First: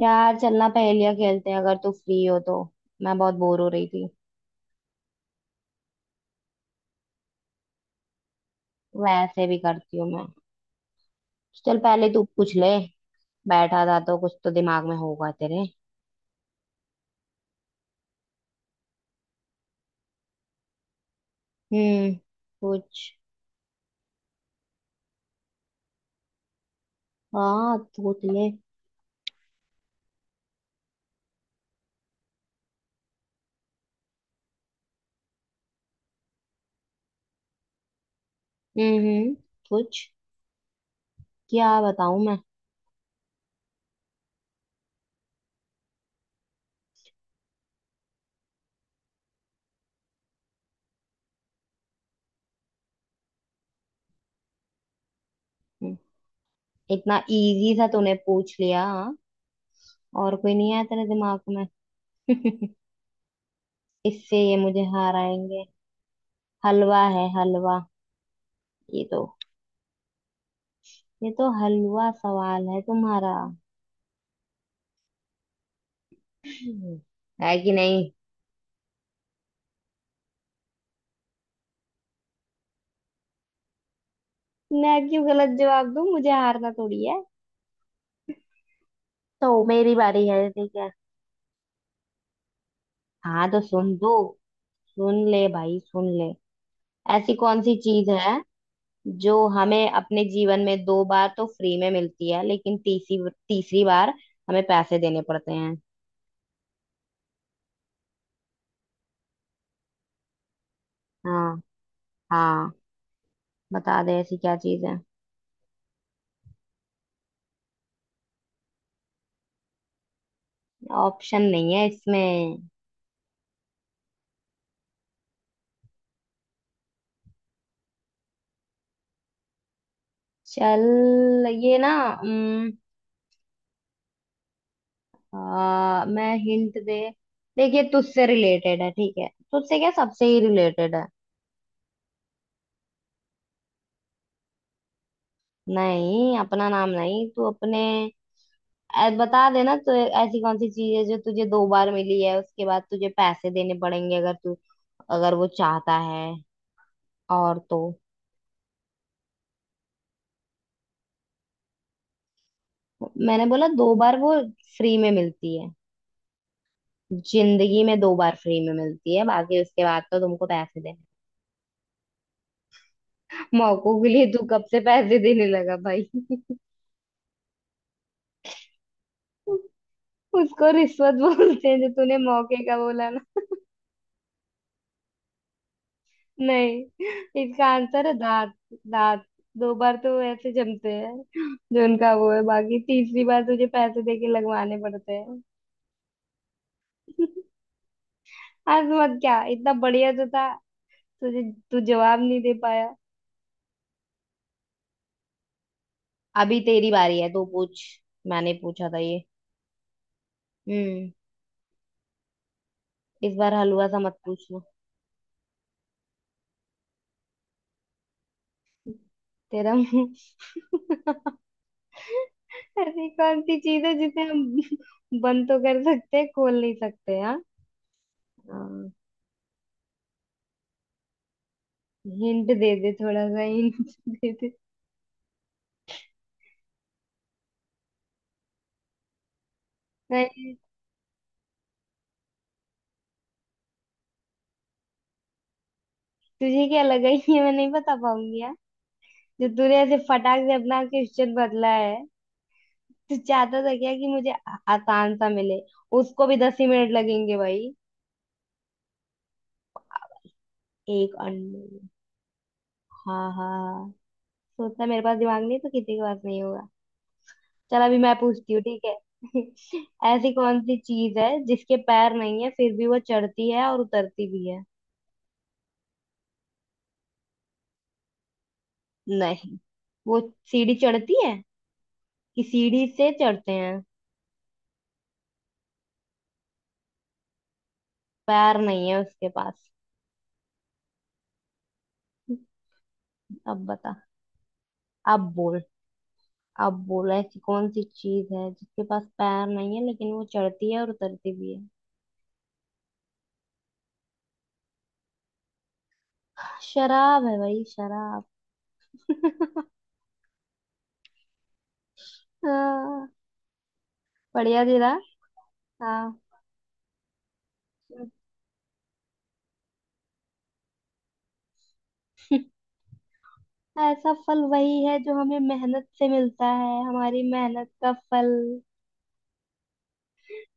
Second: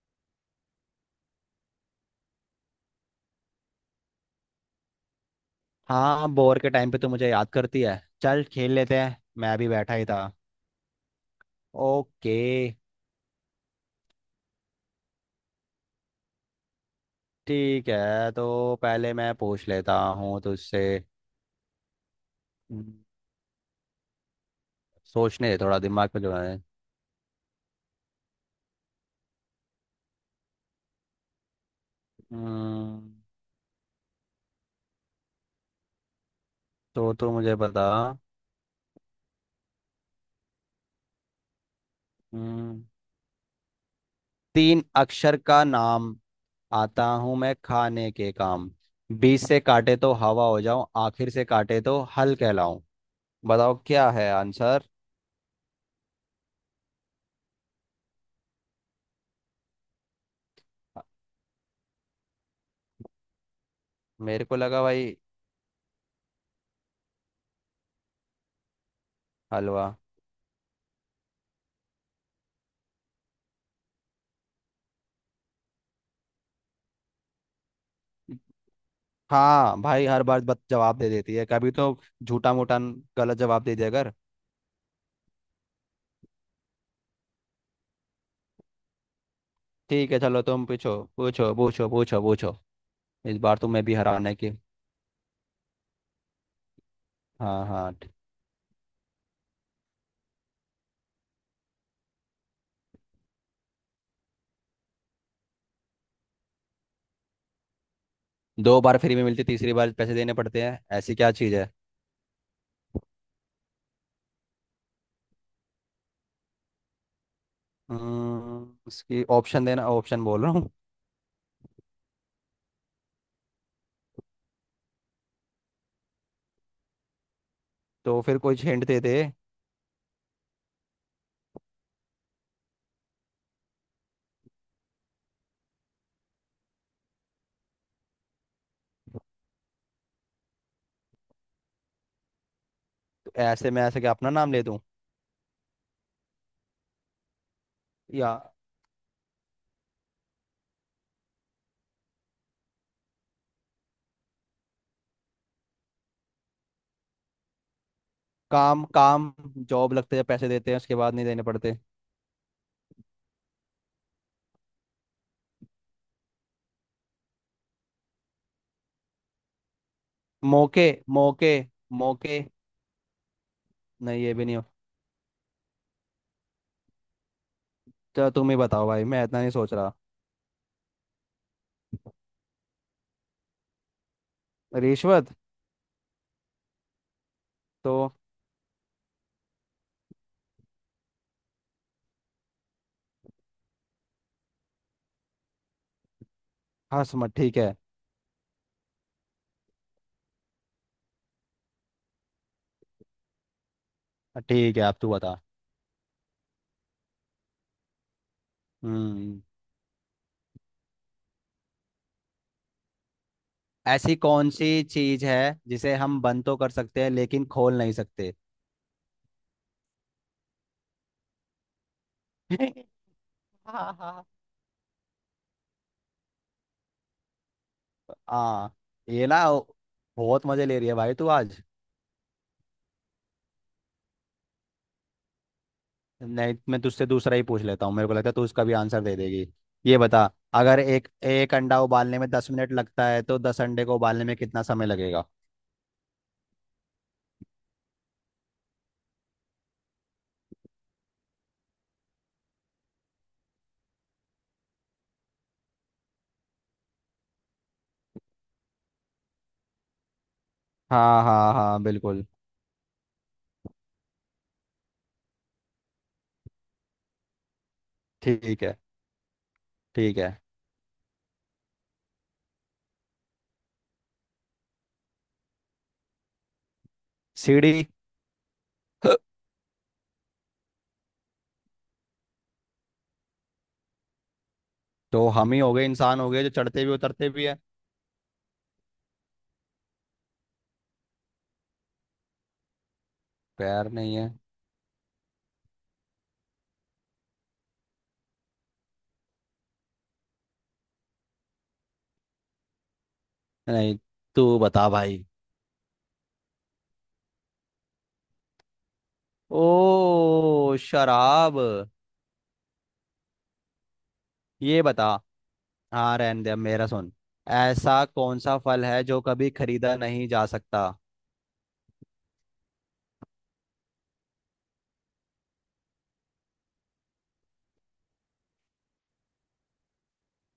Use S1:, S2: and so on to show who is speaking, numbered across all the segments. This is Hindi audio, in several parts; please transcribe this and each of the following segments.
S1: यार चलना पहेलियां खेलते हैं अगर तू फ्री हो तो। मैं बहुत बोर हो रही थी।
S2: हाँ बोर के टाइम पे तो मुझे याद करती है। चल खेल लेते हैं
S1: वैसे
S2: मैं
S1: भी
S2: भी बैठा
S1: करती
S2: ही
S1: हूँ
S2: था।
S1: मैं। चल पहले तू
S2: ओके।
S1: पूछ ले। बैठा था तो कुछ तो दिमाग में होगा तेरे।
S2: ठीक है तो पहले मैं पूछ लेता हूँ तुझसे।
S1: हम्म।
S2: हम्म,
S1: कुछ।
S2: सोचने दे थोड़ा दिमाग पे जो है।
S1: हाँ सोच ले।
S2: हम्म, तो तू मुझे बता।
S1: हम्म हम्म, कुछ। क्या बताऊं मैं।
S2: हम्म, तीन अक्षर का नाम, आता हूँ मैं खाने के काम। बीच से काटे तो हवा हो जाऊं, आखिर से काटे तो हल कहलाऊं। बताओ क्या है आंसर।
S1: हम्म, इतना इजी सा तूने पूछ लिया हाँ? और कोई नहीं आया तेरे दिमाग में। इससे
S2: मेरे
S1: ये
S2: को
S1: मुझे
S2: लगा भाई
S1: हराएंगे। हलवा है हलवा। ये तो
S2: हलवा।
S1: ये तो हलवा सवाल है तुम्हारा। है कि नहीं।
S2: हाँ भाई हर बार बस जवाब दे देती है कभी तो, झूठा मूठा गलत जवाब दे दिया कर।
S1: मैं क्यों गलत जवाब दूं मुझे हारना थोड़ी है। तो मेरी
S2: ठीक है
S1: बारी
S2: चलो
S1: है
S2: तुम
S1: ठीक है।
S2: पूछो पूछो पूछो पूछो पूछो। इस
S1: हाँ
S2: बार
S1: तो
S2: तुम्हें भी
S1: सुन दो।
S2: हराने की।
S1: सुन ले भाई सुन ले। ऐसी कौन
S2: हाँ
S1: सी
S2: हाँ
S1: चीज है जो हमें अपने जीवन में दो बार तो फ्री में मिलती है लेकिन तीसरी तीसरी बार हमें पैसे देने पड़ते हैं।
S2: 2 बार फ्री में मिलती, तीसरी बार पैसे देने पड़ते हैं, ऐसी क्या चीज़
S1: हाँ।
S2: है।
S1: हाँ। बता दे ऐसी क्या चीज है।
S2: उसकी ऑप्शन देना, ऑप्शन बोल रहा हूँ।
S1: ऑप्शन नहीं है इसमें।
S2: तो फिर कोई हिंट दे दे।
S1: चल ये ना। उम, मैं हिंट दे। देखिए तुझसे रिलेटेड है ठीक है तुझसे क्या सबसे ही रिलेटेड है।
S2: तो ऐसे मैं ऐसे क्या अपना नाम ले दूँ,
S1: नहीं अपना नाम नहीं तू अपने।
S2: या
S1: बता देना तो। ऐसी कौन सी चीज है जो तुझे दो बार मिली है उसके बाद तुझे पैसे देने पड़ेंगे अगर तू अगर वो चाहता है। और तो
S2: काम काम, जॉब लगते हैं पैसे देते हैं उसके बाद नहीं देने पड़ते।
S1: मैंने बोला दो बार वो फ्री में मिलती है। जिंदगी में दो बार फ्री में मिलती है बाकी उसके बाद तो तुमको पैसे
S2: मौके
S1: देने।
S2: मौके मौके।
S1: मौकों के
S2: नहीं
S1: लिए
S2: ये
S1: तू
S2: भी नहीं हो।
S1: कब से पैसे देने लगा भाई।
S2: चलो तुम ही बताओ भाई, मैं इतना नहीं सोच रहा।
S1: उसको रिश्वत बोलते हैं जो तूने मौके का बोला।
S2: रिश्वत।
S1: नहीं इसका आंसर है
S2: तो
S1: दांत। दांत दो बार तो ऐसे जमते हैं जो उनका वो है बाकी तीसरी बार तुझे पैसे देके लगवाने पड़ते हैं।
S2: हाँ समझ, ठीक है।
S1: आज मत क्या इतना बढ़िया तो था तुझे। तू जवाब नहीं दे पाया।
S2: ठीक है अब तू बता।
S1: अभी तेरी बारी है तू पूछ। मैंने पूछा था ये।
S2: हम्म
S1: हम्म। इस बार हलवा सा
S2: ऐसी
S1: मत
S2: कौन
S1: पूछना।
S2: सी चीज है जिसे हम बंद तो कर सकते हैं लेकिन खोल नहीं सकते।
S1: तेरा मुंह। ऐसी कौन सी चीज
S2: हाँ
S1: है जिसे
S2: हाँ
S1: हम बंद तो कर सकते हैं खोल नहीं सकते हाँ।
S2: हाँ,
S1: हाँ,
S2: ये ना बहुत मजे ले रही है भाई तू आज।
S1: हिंट दे दे थोड़ा सा हिंट दे दे।
S2: नहीं मैं तुझसे दूसरा ही पूछ लेता हूँ, मेरे को लगता है तू उसका भी आंसर दे देगी। ये बता,
S1: मैं
S2: अगर एक एक अंडा उबालने में 10 मिनट लगता है तो 10 अंडे को उबालने में कितना समय लगेगा।
S1: तुझे क्या लगा ये मैं नहीं बता पाऊंगी यार। जो तूने ऐसे फटाक से अपना क्वेश्चन बदला है। तू चाहता था क्या कि मुझे आसान सा मिले। उसको भी 10 ही मिनट लगेंगे भाई। एक
S2: हाँ हाँ
S1: अंडे।
S2: हाँ बिल्कुल।
S1: हाँ हाँ। सोचता मेरे पास दिमाग नहीं तो किसी के पास नहीं होगा। चल अभी मैं पूछती हूँ
S2: ठीक है।
S1: ठीक है।
S2: ठीक
S1: ऐसी
S2: है।
S1: कौन सी चीज है जिसके पैर नहीं है फिर भी वो चढ़ती है और उतरती भी है।
S2: सीढ़ी।
S1: नहीं वो सीढ़ी चढ़ती है कि सीढ़ी से चढ़ते हैं।
S2: तो हम ही हो गए, इंसान हो गए जो चढ़ते भी उतरते भी है।
S1: पैर नहीं है उसके पास। अब
S2: पैर
S1: बता।
S2: नहीं है।
S1: अब बोल। अब बोल ऐसी कौन सी चीज है जिसके पास पैर नहीं है लेकिन वो चढ़ती है और उतरती भी है।
S2: नहीं, तू बता भाई।
S1: शराब है भाई शराब।
S2: ओ शराब।
S1: हाँ, बढ़िया
S2: ये
S1: जीरा।
S2: बता। हाँ
S1: हाँ।
S2: रहने दे, अब मेरा सुन। ऐसा कौन सा फल है जो कभी खरीदा नहीं जा सकता।
S1: ऐसा फल वही है जो हमें मेहनत से मिलता है हमारी मेहनत का फल।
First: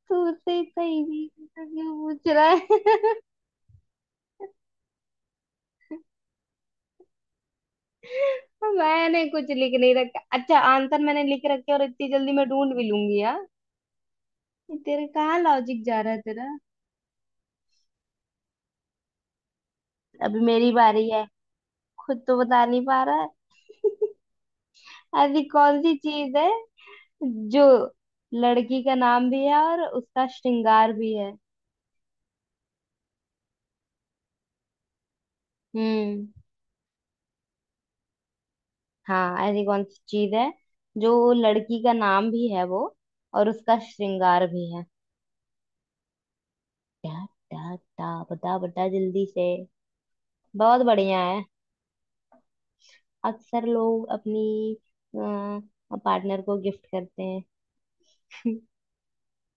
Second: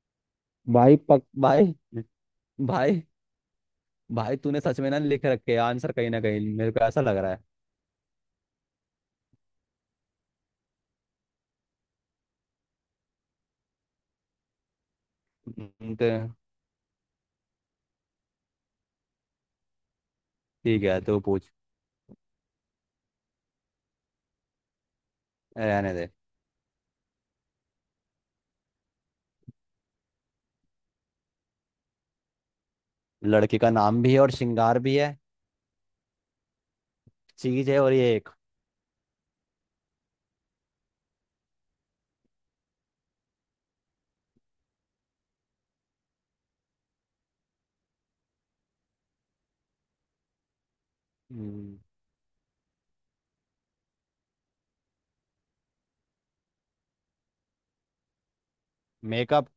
S1: तू से
S2: भाई
S1: सही
S2: पक
S1: भी
S2: भाई।
S1: क्यों पूछ रहा है।
S2: भाई भाई तूने सच में ना लिख रखे आंसर कहीं ना कहीं, मेरे को ऐसा लग रहा है।
S1: मैंने कुछ लिख नहीं रखा अच्छा आंसर मैंने लिख रखे और इतनी जल्दी मैं ढूंढ भी लूंगी हाँ? ये तेरे कहाँ लॉजिक जा
S2: तो
S1: रहा है तेरा। अभी मेरी
S2: ठीक है
S1: बारी
S2: तू
S1: है।
S2: पूछ।
S1: खुद तो बता नहीं पा रहा है। ऐसी कौन
S2: रहने
S1: सी
S2: दे।
S1: चीज है जो लड़की का नाम भी है और उसका श्रृंगार भी है।
S2: लड़की का नाम भी है और श्रृंगार भी है।
S1: हम्म।
S2: चीज है और ये एक।
S1: हाँ ऐसी कौन सी चीज है जो लड़की का नाम भी है वो और उसका श्रृंगार भी है। टा। टा टा बता बता जल्दी से। बहुत बढ़िया है।
S2: हम्म,
S1: अक्सर लोग अपनी पार्टनर को गिफ्ट करते हैं।
S2: मेकअप।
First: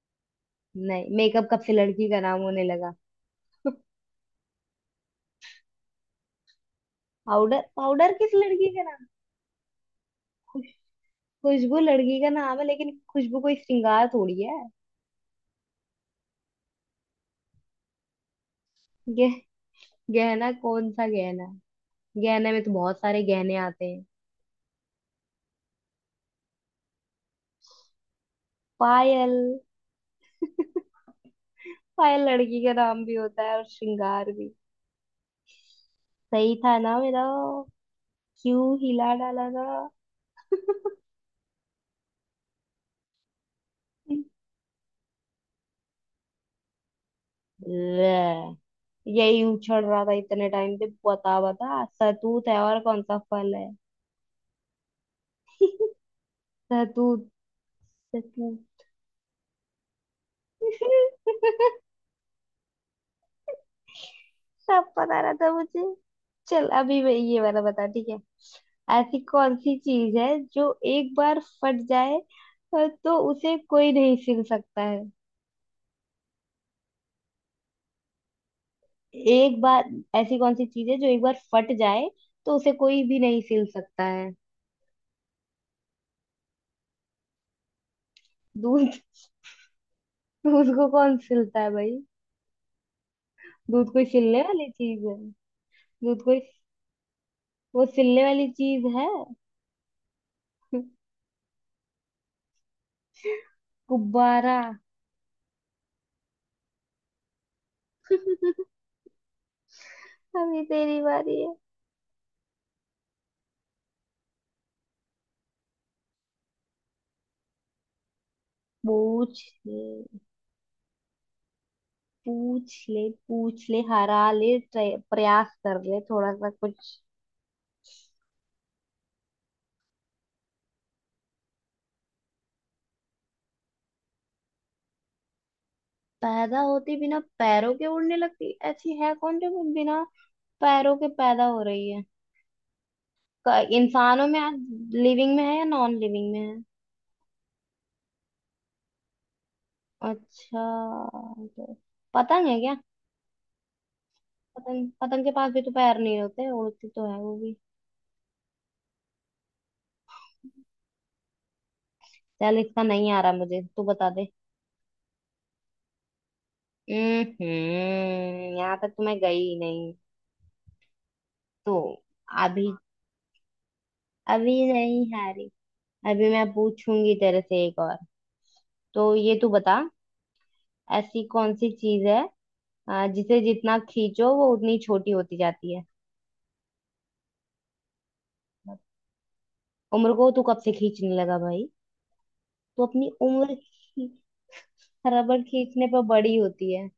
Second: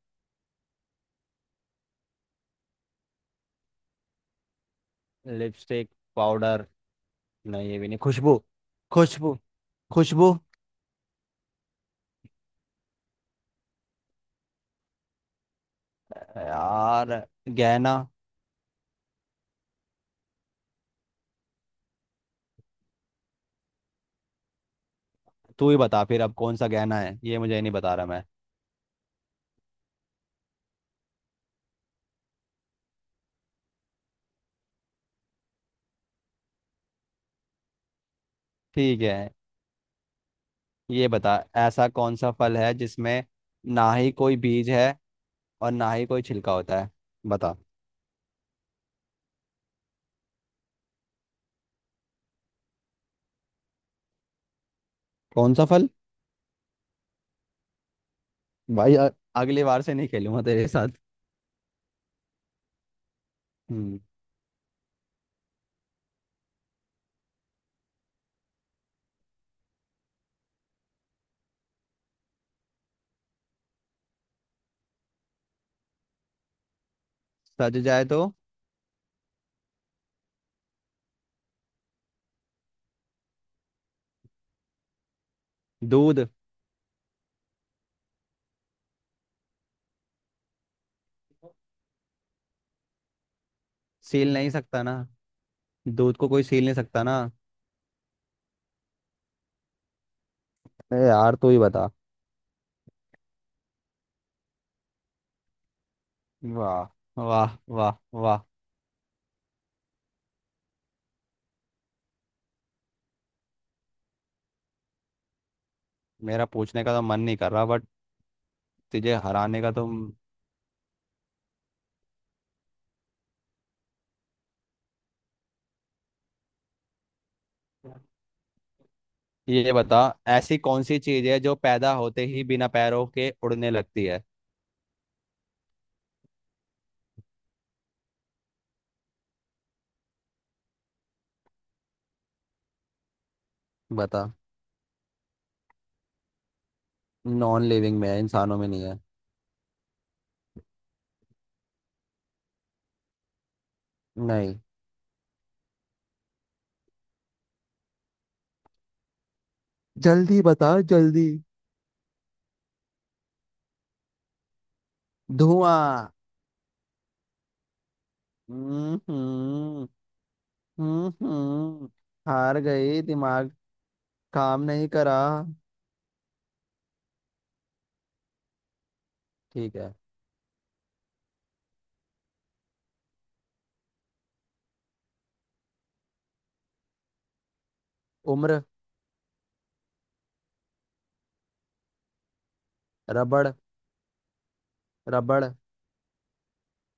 S1: नहीं मेकअप कब से लड़की का नाम होने लगा।
S2: लिपस्टिक। पाउडर।
S1: पाउडर
S2: नहीं ये भी नहीं,
S1: पाउडर किस
S2: खुशबू
S1: लड़की का नाम।
S2: खुशबू खुशबू।
S1: खुशबू लड़की का नाम है लेकिन खुशबू कोई श्रृंगार थोड़ी है।
S2: यार गहना।
S1: गे, गहना कौन सा गहना। गहने में तो बहुत सारे गहने आते हैं।
S2: तू ही बता फिर अब कौन सा गहना है, ये मुझे नहीं बता रहा मैं।
S1: पायल। पायल लड़की का नाम भी होता है और श्रृंगार भी। सही था ना मेरा। क्यों
S2: ठीक
S1: हिला
S2: है।
S1: डाला ना।
S2: ये बता, ऐसा कौन सा फल है जिसमें ना ही कोई बीज है और ना ही कोई छिलका होता है। बता।
S1: ले, यही उछल रहा था इतने टाइम से बता बता सतूत है और कौन सा फल है।
S2: कौन सा फल।
S1: सतूत। सतूत।
S2: भाई अगली बार से नहीं खेलूंगा तेरे साथ।
S1: सब
S2: हम्म।
S1: पता रहा था मुझे। चल अभी मैं ये वाला बता ठीक है। ऐसी कौन सी चीज है जो एक बार फट जाए तो उसे कोई नहीं सिल सकता है।
S2: सज जाए तो।
S1: एक बार ऐसी कौन सी चीज है जो एक बार फट जाए तो उसे कोई भी नहीं सिल सकता है।
S2: दूध।
S1: दूध। दूध को कौन सिलता है भाई। दूध कोई
S2: सील
S1: सिलने
S2: नहीं
S1: वाली
S2: सकता ना।
S1: चीज है।
S2: दूध
S1: दूध
S2: को
S1: कोई
S2: कोई सील नहीं सकता ना।
S1: वो सिलने वाली चीज है।
S2: ए यार तू ही बता।
S1: गुब्बारा।
S2: वाह वाह वाह। वाह।
S1: अभी तेरी बारी है।
S2: मेरा पूछने का तो मन नहीं कर रहा बट, तुझे
S1: पूछ
S2: हराने का तुम।
S1: ले। पूछ ले पूछ ले हरा ले प्रयास कर ले थोड़ा सा कुछ।
S2: ये बता, ऐसी कौन सी चीज है जो पैदा होते ही बिना पैरों के उड़ने लगती है।
S1: पैदा होती बिना पैरों के उड़ने लगती ऐसी है कौन जो बिना पैरों के पैदा हो रही है।
S2: बता।
S1: इंसानों में। लिविंग में है या नॉन लिविंग में है।
S2: नॉन लिविंग में है, इंसानों में नहीं है।
S1: अच्छा। तो पतंग है क्या।
S2: नहीं।
S1: पतंग पतंग के पास भी तो पैर नहीं होते उड़ती तो है वो भी।
S2: जल्दी बता जल्दी।
S1: चल इसका नहीं आ रहा मुझे तू बता दे।
S2: धुआं।
S1: हम्म। यहाँ तक तो मैं गई ही
S2: हम्म।
S1: नहीं।
S2: हम्म।
S1: तो
S2: हम्म। हार
S1: अभी
S2: गई दिमाग।
S1: अभी
S2: काम नहीं
S1: नहीं
S2: करा।
S1: हारी। अभी मैं पूछूंगी तेरे से एक और। तो ये तू
S2: ठीक
S1: बता।
S2: है।
S1: ऐसी कौन सी चीज है जिसे जितना खींचो वो उतनी छोटी होती जाती है।
S2: उम्र।
S1: उम्र को तू कब से खींचने लगा भाई। तू अपनी
S2: रबड़।
S1: उम्र रबड़
S2: रबड़।
S1: खींचने पर बड़ी होती है।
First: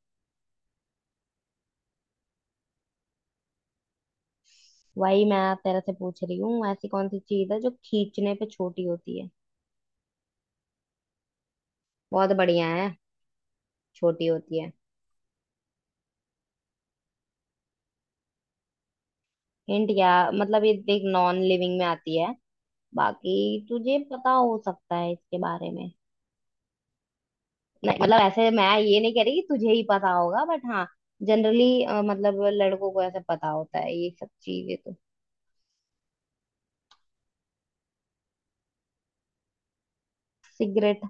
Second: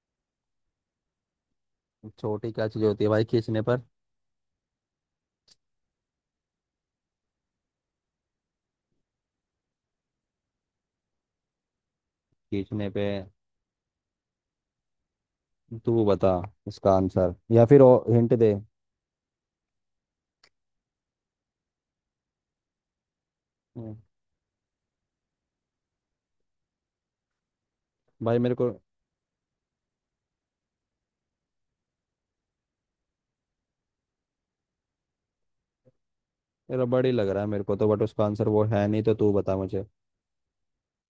S2: छोटी क्या चीज होती है भाई खींचने पर।
S1: वही मैं तेरे से पूछ रही हूँ ऐसी कौन सी चीज है जो खींचने पे छोटी होती है। बहुत बढ़िया
S2: खींचने
S1: है।
S2: पे
S1: छोटी होती है।
S2: तू बता इसका आंसर, या फिर हिंट दे।
S1: हिंट क्या मतलब ये देख नॉन लिविंग में आती है। बाकी
S2: हम्म,
S1: तुझे पता हो सकता है इसके बारे में। नहीं मतलब
S2: भाई
S1: ऐसे
S2: मेरे
S1: मैं
S2: को
S1: ये नहीं कह रही कि तुझे ही पता होगा बट हाँ जनरली मतलब लड़कों को ऐसे पता होता है ये सब चीजें तो।
S2: रबड़ ही लग रहा है मेरे को तो, बट उसका आंसर वो है नहीं तो तू बता मुझे।
S1: सिगरेट।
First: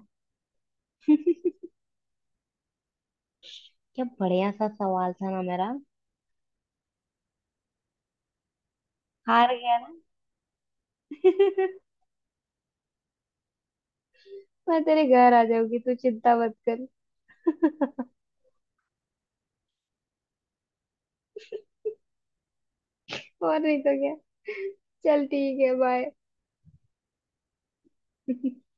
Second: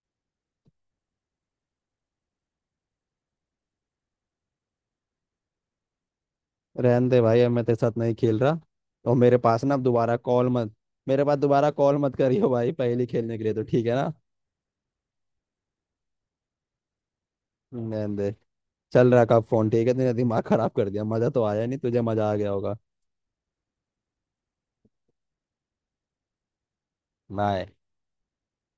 S1: क्या बढ़िया सा सवाल था ना मेरा।
S2: रहने दे भाई अब मैं तेरे साथ नहीं खेल रहा। और मेरे
S1: हार
S2: पास ना
S1: गया
S2: अब
S1: ना।
S2: दोबारा कॉल मत। मेरे पास दोबारा कॉल मत करियो भाई, पहली खेलने के लिए तो ठीक है ना।
S1: मैं तेरे घर आ जाऊंगी तू चिंता मत कर।
S2: रहने दे। चल रहा का फोन, ठीक है तेरा दिमाग खराब कर दिया, मजा तो आया नहीं तुझे, मजा आ गया होगा।
S1: और नहीं तो क्या। चल ठीक है बाय।
S2: बाय।